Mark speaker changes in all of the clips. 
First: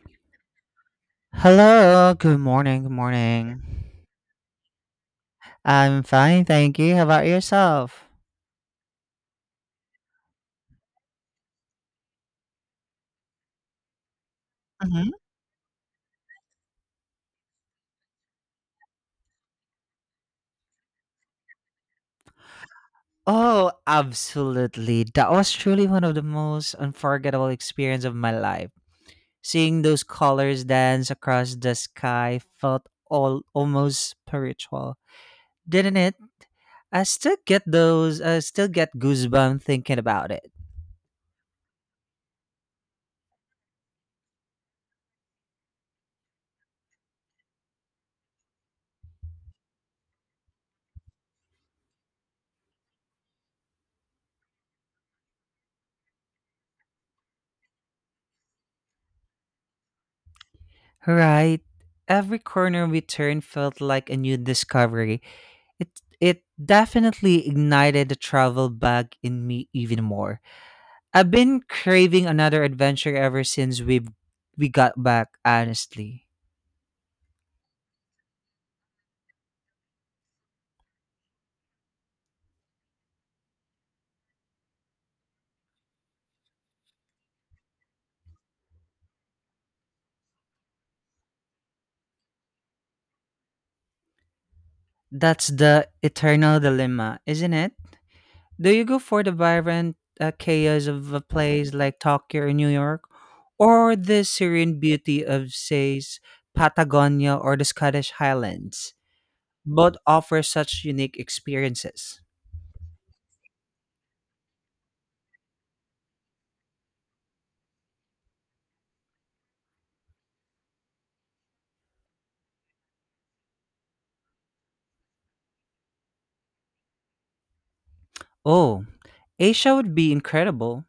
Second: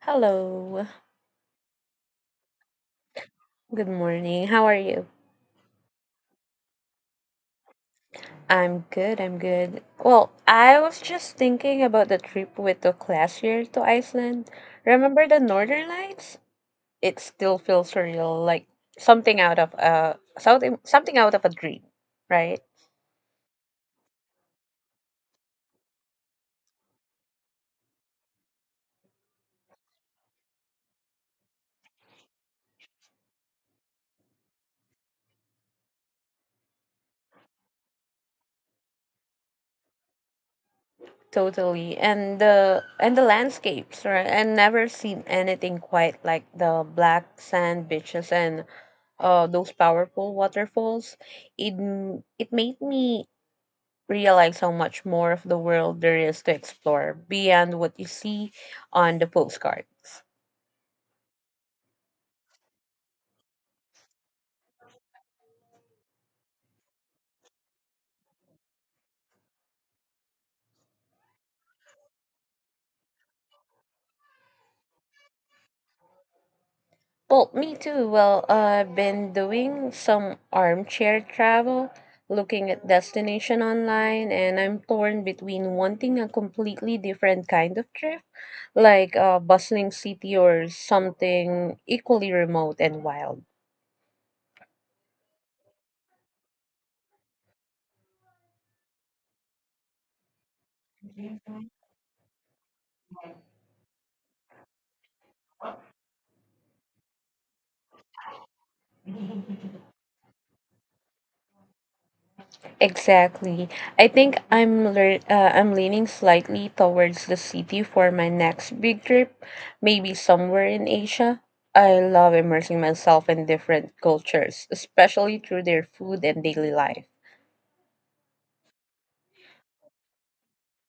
Speaker 1: Hello.
Speaker 2: Hello, good morning, good
Speaker 1: Good
Speaker 2: morning.
Speaker 1: morning. How are you?
Speaker 2: I'm fine, thank you. How about yourself?
Speaker 1: I'm good. Well, I was just thinking about the trip we took last year to Iceland.
Speaker 2: Hmm.
Speaker 1: Remember the Northern Lights? It still feels surreal, like something out of a something something out of a dream, right?
Speaker 2: Oh, absolutely. That was truly one of the most unforgettable experience of my life. Seeing those colors dance across the sky felt all almost spiritual. Didn't it? I still get those. I still get goosebumps thinking about it.
Speaker 1: Totally. And the landscapes, right? And never seen anything quite like the black sand beaches and those powerful waterfalls. It made me realize how much more of the world there is to explore beyond what you see on the postcards.
Speaker 2: Right. Every corner we turned felt like a new discovery. It definitely ignited the travel bug in me even more. I've been craving another adventure ever since we got back, honestly.
Speaker 1: Well, me too. Well, I've been doing some armchair travel, looking at destination online, and I'm torn between wanting a completely different kind of trip, like a bustling city or something equally remote and wild.
Speaker 2: That's the eternal dilemma, isn't it? Do you go for the vibrant chaos of a place like Tokyo or New York, or the serene beauty of, say, Patagonia or the Scottish Highlands? Both offer such unique experiences.
Speaker 1: Exactly. I think I'm lear- I'm leaning slightly towards the city for my next big trip, maybe somewhere in Asia. I love immersing myself in different cultures, especially through their food and daily life.
Speaker 2: Oh, Asia would be incredible.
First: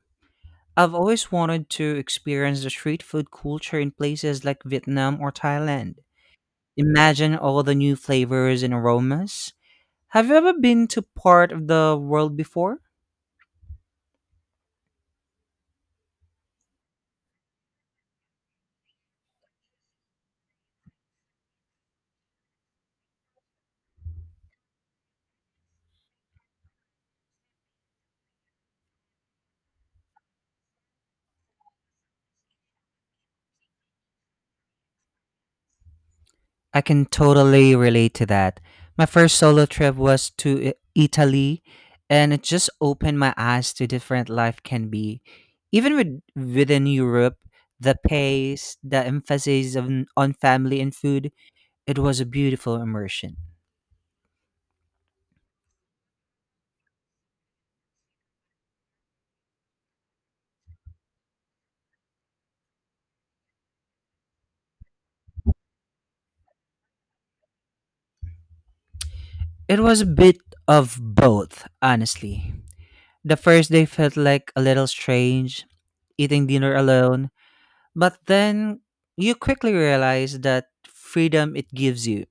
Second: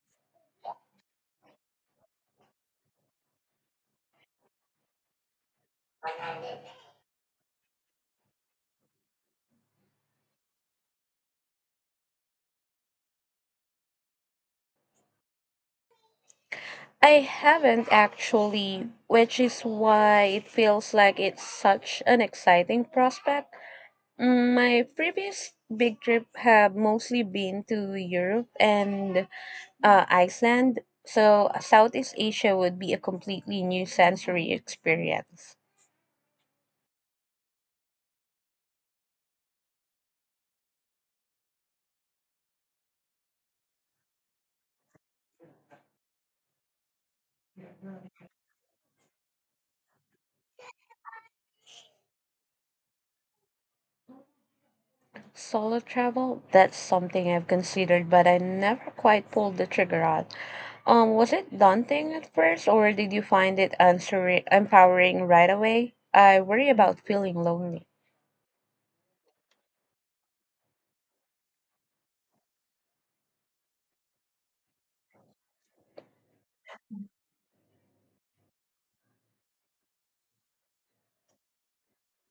Speaker 2: I've always wanted to experience the street food culture in places like Vietnam or Thailand. Imagine all the new flavors and aromas. Have you ever been to part of the world before?
Speaker 1: I haven't actually, which is why it feels like it's such an exciting prospect. My previous big trip have mostly been to Europe and Iceland. So Southeast Asia would be a completely new sensory experience.
Speaker 2: I can totally relate to that. My first solo trip was to Italy, and it just opened my eyes to different life can be. Even within Europe, the pace, the emphasis on family and food, it was a beautiful immersion.
Speaker 1: Solo travel, that's something I've considered, but I never quite pulled the trigger on. Was it daunting at first, or did you find it empowering right away? I worry about feeling lonely.
Speaker 2: It was a bit of both, honestly. The first day felt like a little strange, eating dinner alone, but then you quickly realize that freedom it gives you.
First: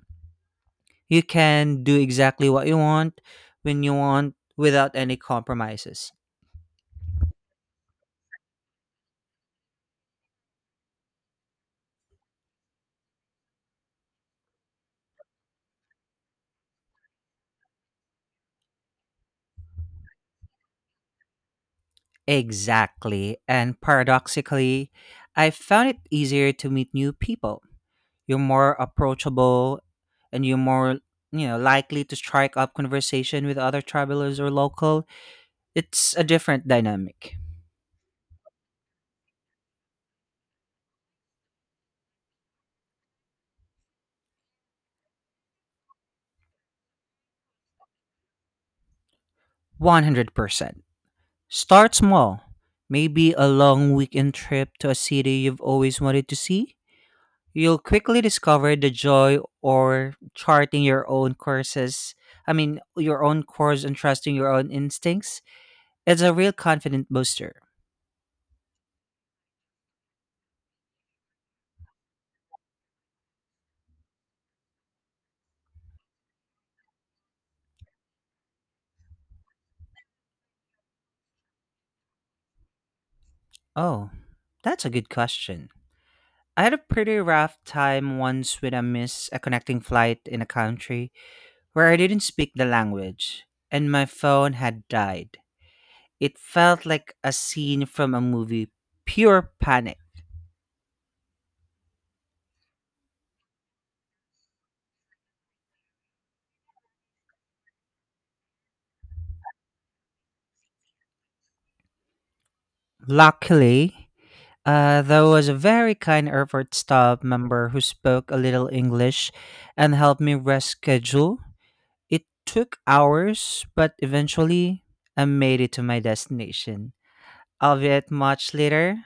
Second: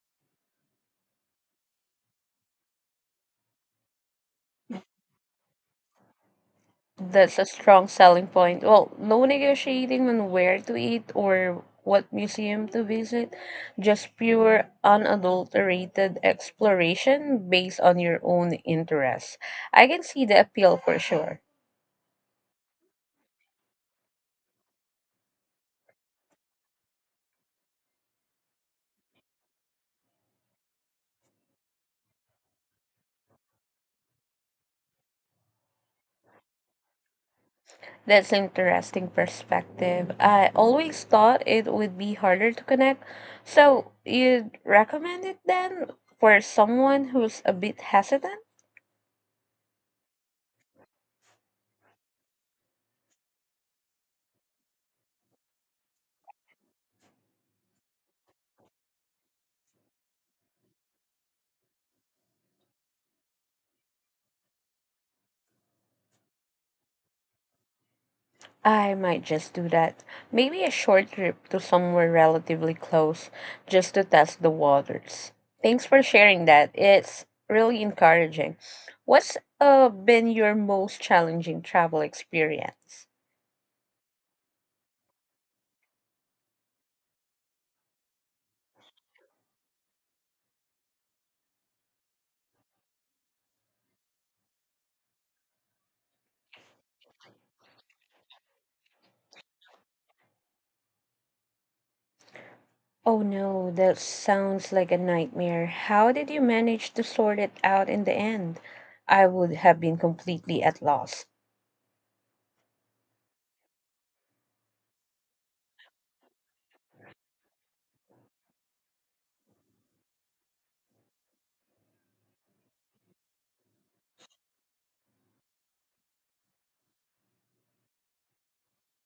Speaker 2: You can do exactly what you want when you want without any compromises.
Speaker 1: That's a strong selling point. Well, no negotiating on where to eat or what museum to visit, just pure unadulterated exploration based on your own interests. I can see the appeal for sure.
Speaker 2: Exactly. And paradoxically, I found it easier to meet new people. You're more approachable and you're likely to strike up conversation with other travelers or locals. It's a different dynamic.
Speaker 1: That's an interesting perspective. I always thought it would be harder to connect. So, you'd recommend it then for someone who's a bit hesitant?
Speaker 2: 100%. Start small. Maybe a long weekend trip to a city you've always wanted to see. You'll quickly discover the joy or charting your own courses. Your own course and trusting your own instincts. It's a real confident booster.
Speaker 1: I might just do that. Maybe a short trip to somewhere relatively close just to test the waters. Thanks for sharing that. It's really encouraging. What's been your most challenging travel experience?
Speaker 2: Oh, that's a good question. I had a pretty rough time once when I missed a connecting flight in a country where I didn't speak the language and my phone had died. It felt like a scene from a movie, pure panic.
Speaker 1: Oh no, that sounds like a nightmare. How did you manage to sort it out in the end? I would have been completely at loss.
Speaker 2: Luckily, there was a very kind airport staff member who spoke a little English and helped me reschedule. It took hours, but eventually I made it to my destination, albeit much later,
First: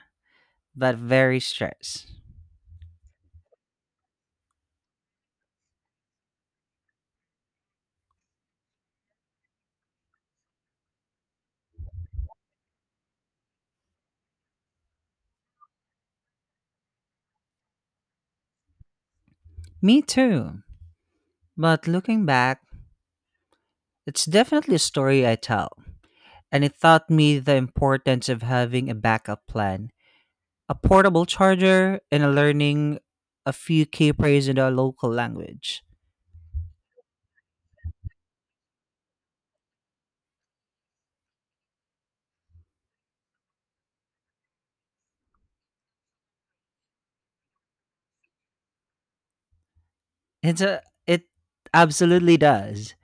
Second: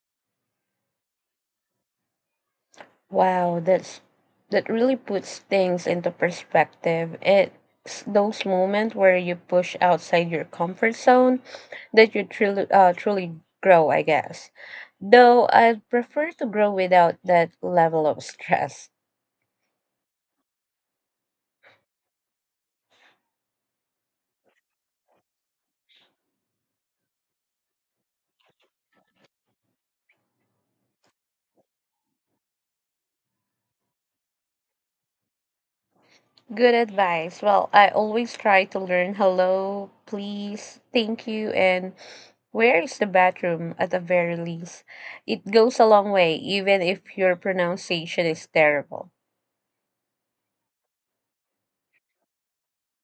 Speaker 2: but very stressed.
Speaker 1: Wow, that's that really puts things into perspective. It's those moments where you push outside your comfort zone that you truly grow, I guess. Though I'd prefer to grow without that level of stress.
Speaker 2: Me too. But looking back, it's definitely a story I tell, and it taught me the importance of having a backup plan, a portable charger, and a learning a few key phrases in the local language.
Speaker 1: Good advice. Well, I always try to learn hello, please, thank you, and where is the bathroom at the very least. It goes a long way, even if your pronunciation is terrible.
Speaker 2: It absolutely does.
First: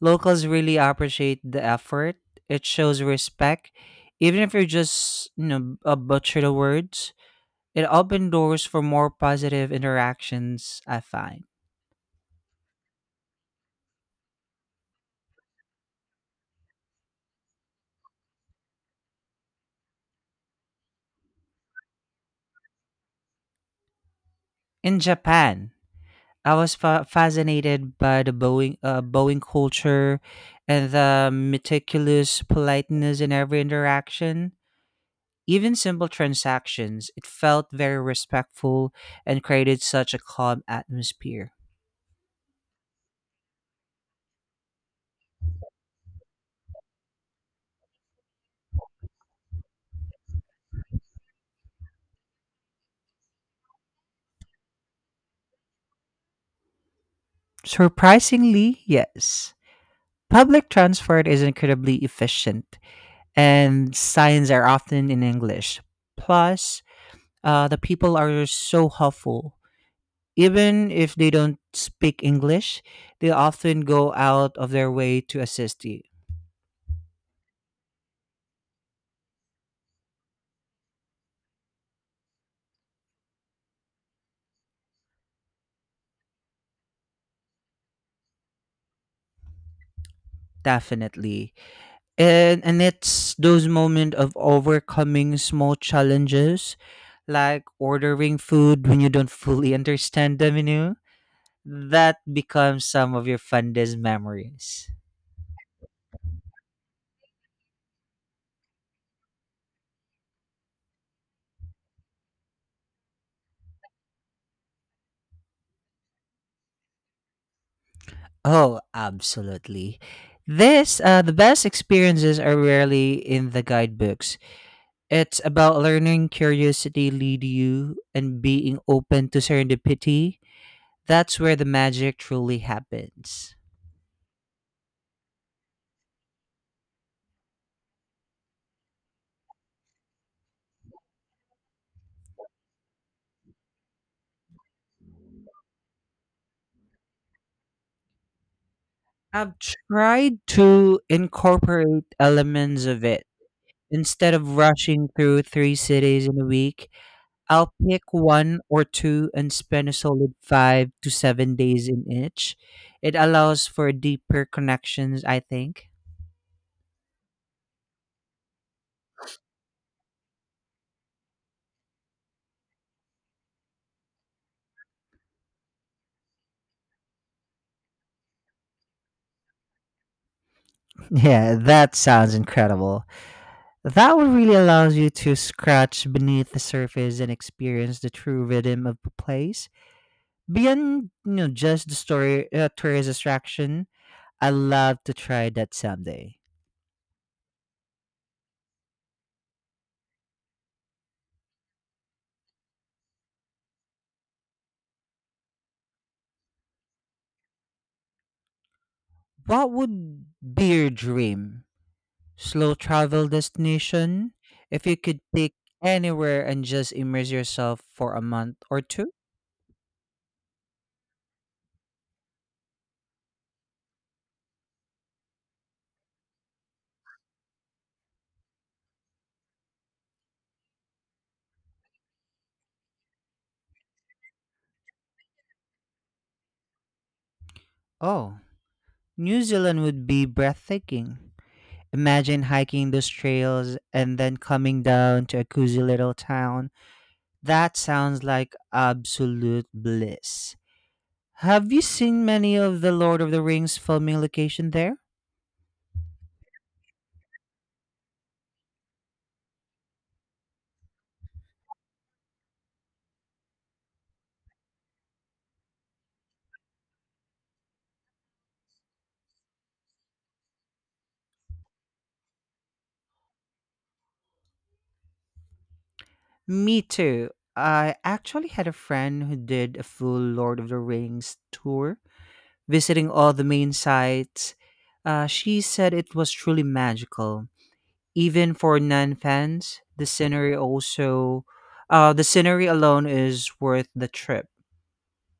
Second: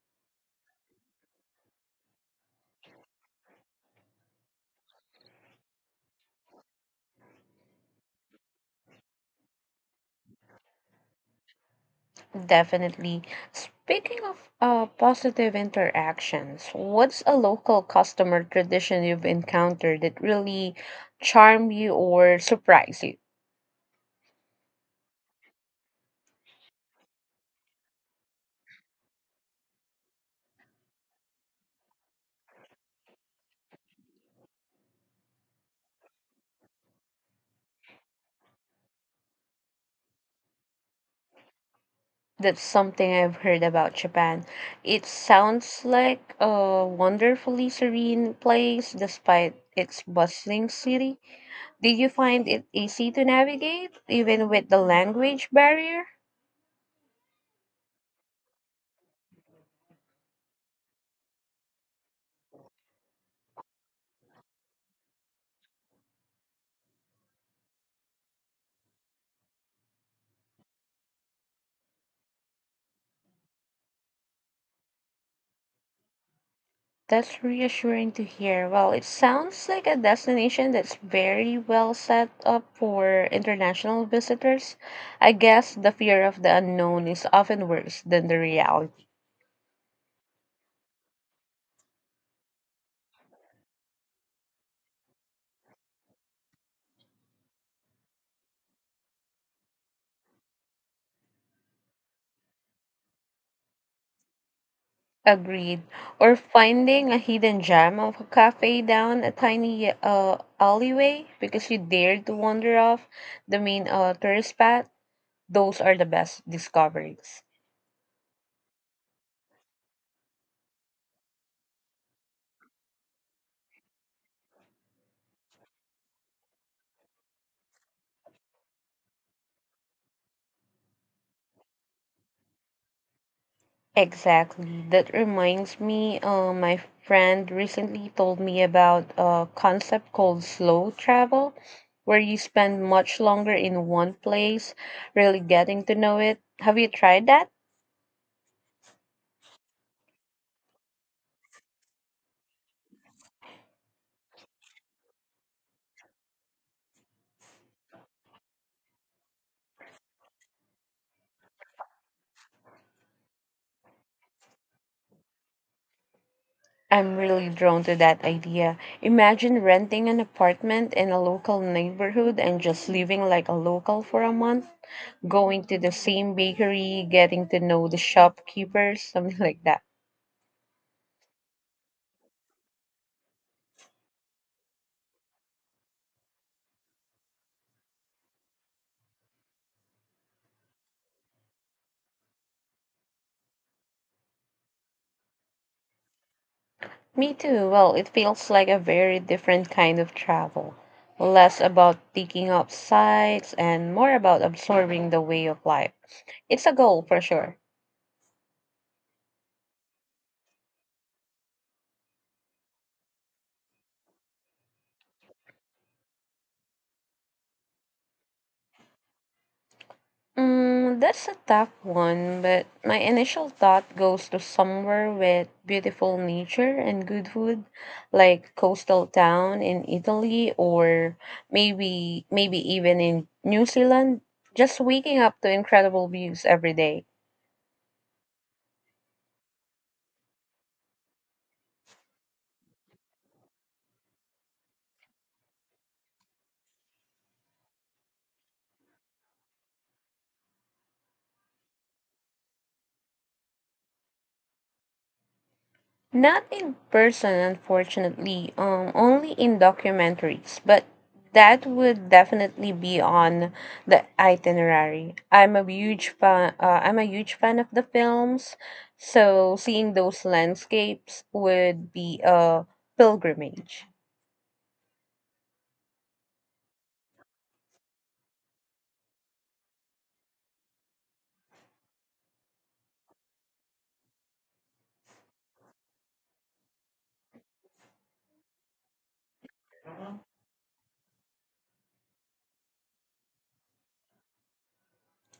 Speaker 2: Locals really appreciate the effort. It shows respect, even if you're just a butcher the words. It opened doors for more positive interactions, I find.
Speaker 1: Definitely. Speaking of positive interactions, what's a local customer tradition you've encountered that really charmed you or surprised you?
Speaker 2: In Japan, I was fascinated by the Boeing culture and the meticulous politeness in every interaction. Even simple transactions, it felt very respectful and created such a calm atmosphere.
Speaker 1: That's something I've heard about Japan. It sounds like a wonderfully serene place despite its bustling city. Did you find it easy to navigate, even with the language barrier?
Speaker 2: Surprisingly, yes. Public transport is incredibly efficient, and signs are often in English. Plus, the people are so helpful. Even if they don't speak English, they often go out of their way to assist you.
Speaker 1: That's reassuring to hear. Well, it sounds like a destination that's very well set up for international visitors. I guess the fear of the unknown is often worse than the reality.
Speaker 2: Definitely. And it's those moments of overcoming small challenges, like ordering food when you don't fully understand the menu, that becomes some of your fondest memories.
Speaker 1: Agreed. Or finding a hidden gem of a cafe down a tiny alleyway because you dared to wander off the main tourist path. Those are the best discoveries.
Speaker 2: Oh, absolutely. The best experiences are rarely in the guidebooks. It's about learning curiosity lead you and being open to serendipity. That's where the magic truly happens.
Speaker 1: Exactly. That reminds me, my friend recently told me about a concept called slow travel, where you spend much longer in one place, really getting to know it. Have you tried that?
Speaker 2: I've tried to incorporate elements of it. Instead of rushing through 3 cities in a week, I'll pick one or two and spend a solid 5 to 7 days in each. It allows for deeper connections, I think.
Speaker 1: I'm really drawn to that idea. Imagine renting an apartment in a local neighborhood and just living like a local for a month, going to the same bakery, getting to know the shopkeepers, something like that.
Speaker 2: Yeah, that sounds incredible. That would really allows you to scratch beneath the surface and experience the true rhythm of the place. Just the story tourist attraction, I love to try that someday.
Speaker 1: Me too. Well, it feels like a very different kind of travel. Less about picking up sights and more about absorbing the way of life. It's a goal for sure.
Speaker 2: What would be your dream slow travel destination? If you could pick anywhere and just immerse yourself for a month or two?
Speaker 1: That's a tough one, but my initial thought goes to somewhere with beautiful nature and good food, like coastal town in Italy or maybe even in New Zealand. Just waking up to incredible views every day.
Speaker 2: Oh, New Zealand would be breathtaking. Imagine hiking those trails and then coming down to a cozy little town. That sounds like absolute bliss. Have you seen many of the Lord of the Rings filming location there?
Speaker 1: Not in person, unfortunately, only in documentaries, but that would definitely be on the itinerary. I'm a huge fan of the films, so seeing those landscapes would be a pilgrimage.
Speaker 2: Me too. I actually had a friend who did a full Lord of the Rings tour, visiting all the main sites. She said it was truly magical. Even for non fans, the the scenery alone is worth the trip.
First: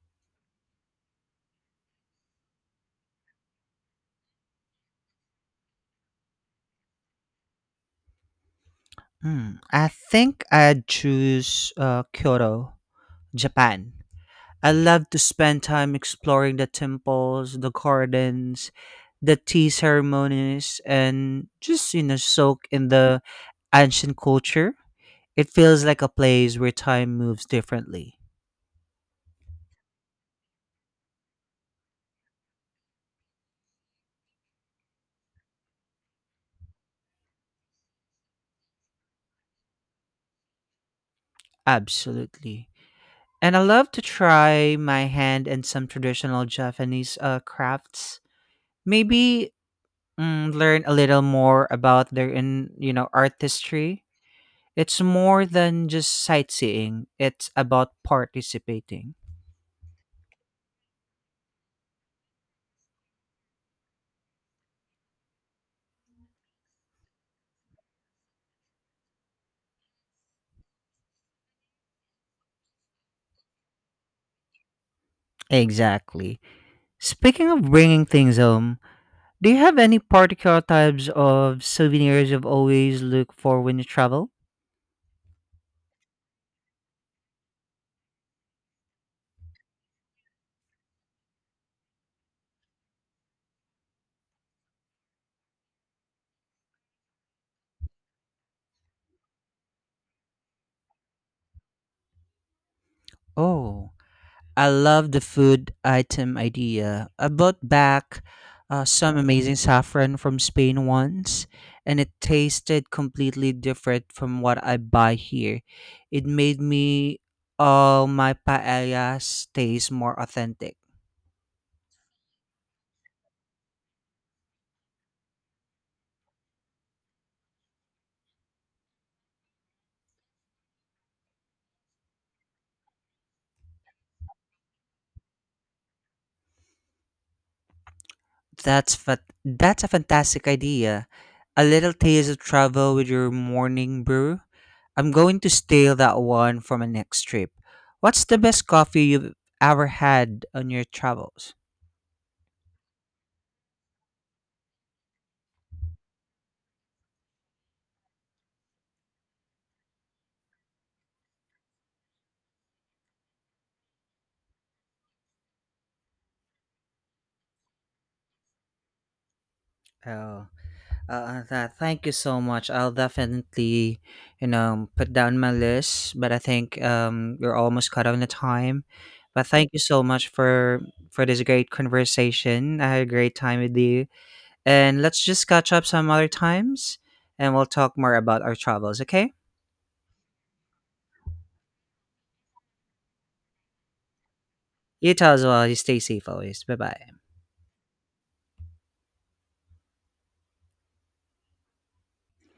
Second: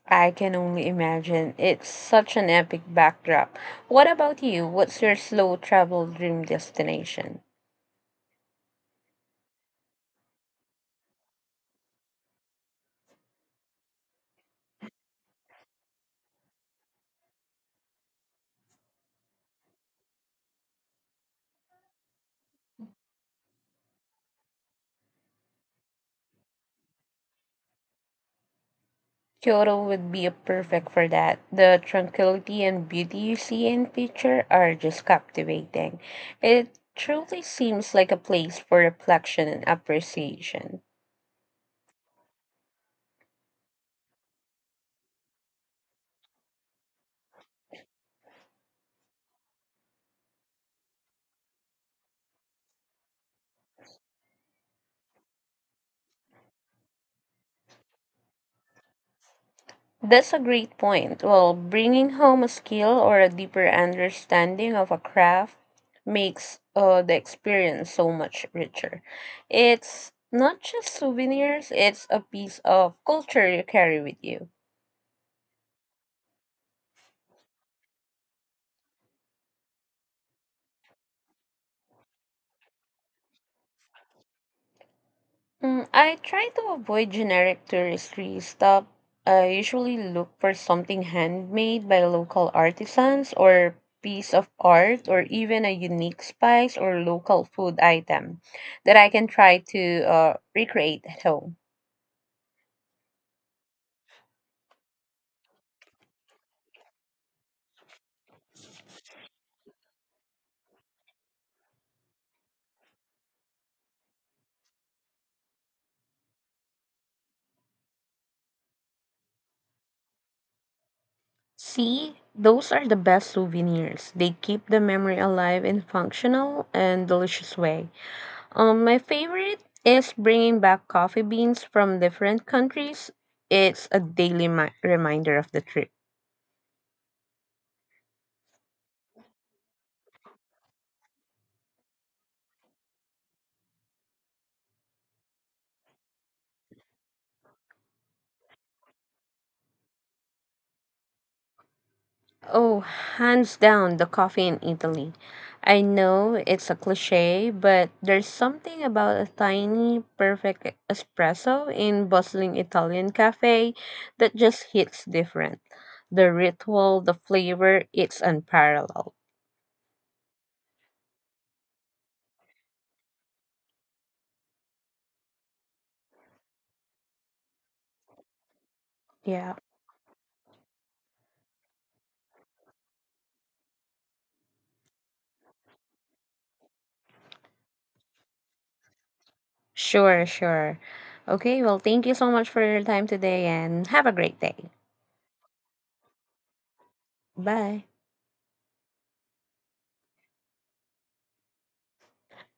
Speaker 1: I can only imagine. It's such an epic backdrop. What about you? What's your slow travel dream destination?
Speaker 2: Hmm, I think I'd choose Kyoto, Japan. I love to spend time exploring the temples, the gardens, the tea ceremonies, and just, soak in the ancient culture. It feels like a place where time moves differently.
Speaker 1: Kyoto would be a perfect for that. The tranquility and beauty you see in picture are just captivating. It truly seems like a place for reflection and appreciation.
Speaker 2: Absolutely. And I love to try my hand in some traditional Japanese crafts. Maybe learn a little more about their in you know artistry. It's more than just sightseeing. It's about participating.
Speaker 1: That's a great point. Well, bringing home a skill or a deeper understanding of a craft makes the experience so much richer. It's not just souvenirs, it's a piece of culture you carry with you.
Speaker 2: Exactly. Speaking of bringing things home, do you have any particular types of souvenirs you've always look for when you travel?
Speaker 1: I try to avoid generic touristry stuff. I usually look for something handmade by local artisans or piece of art or even a unique spice or local food item that I can try to recreate at home.
Speaker 2: Oh, I love the food item idea. I bought back some amazing saffron from Spain once, and it tasted completely different from what I buy here. It made me all my paellas taste more authentic.
Speaker 1: See, those are the best souvenirs. They keep the memory alive in functional and delicious way. My favorite is bringing back coffee beans from different countries. It's a daily reminder of the trip.
Speaker 2: That's fa- that's a fantastic idea. A little taste of travel with your morning brew. I'm going to steal that one for my next trip. What's the best coffee you've ever had on your travels?
Speaker 1: Oh, hands down, the coffee in Italy. I know it's a cliche, but there's something about a tiny, perfect espresso in bustling Italian cafe that just hits different. The ritual, the flavor, it's unparalleled.
Speaker 2: Oh, thank you so much. I'll definitely, put down my list. But I think we're almost cut on the time. But
Speaker 1: Yeah.
Speaker 2: thank you so much for this great conversation. I had a great time with you. And let's just catch up some other times and we'll talk more about our travels, okay?
Speaker 1: Sure, sure. Okay, well, thank you so much for your time today and have a great day.
Speaker 2: You too as well. You stay safe always. Bye bye.
Speaker 1: Bye.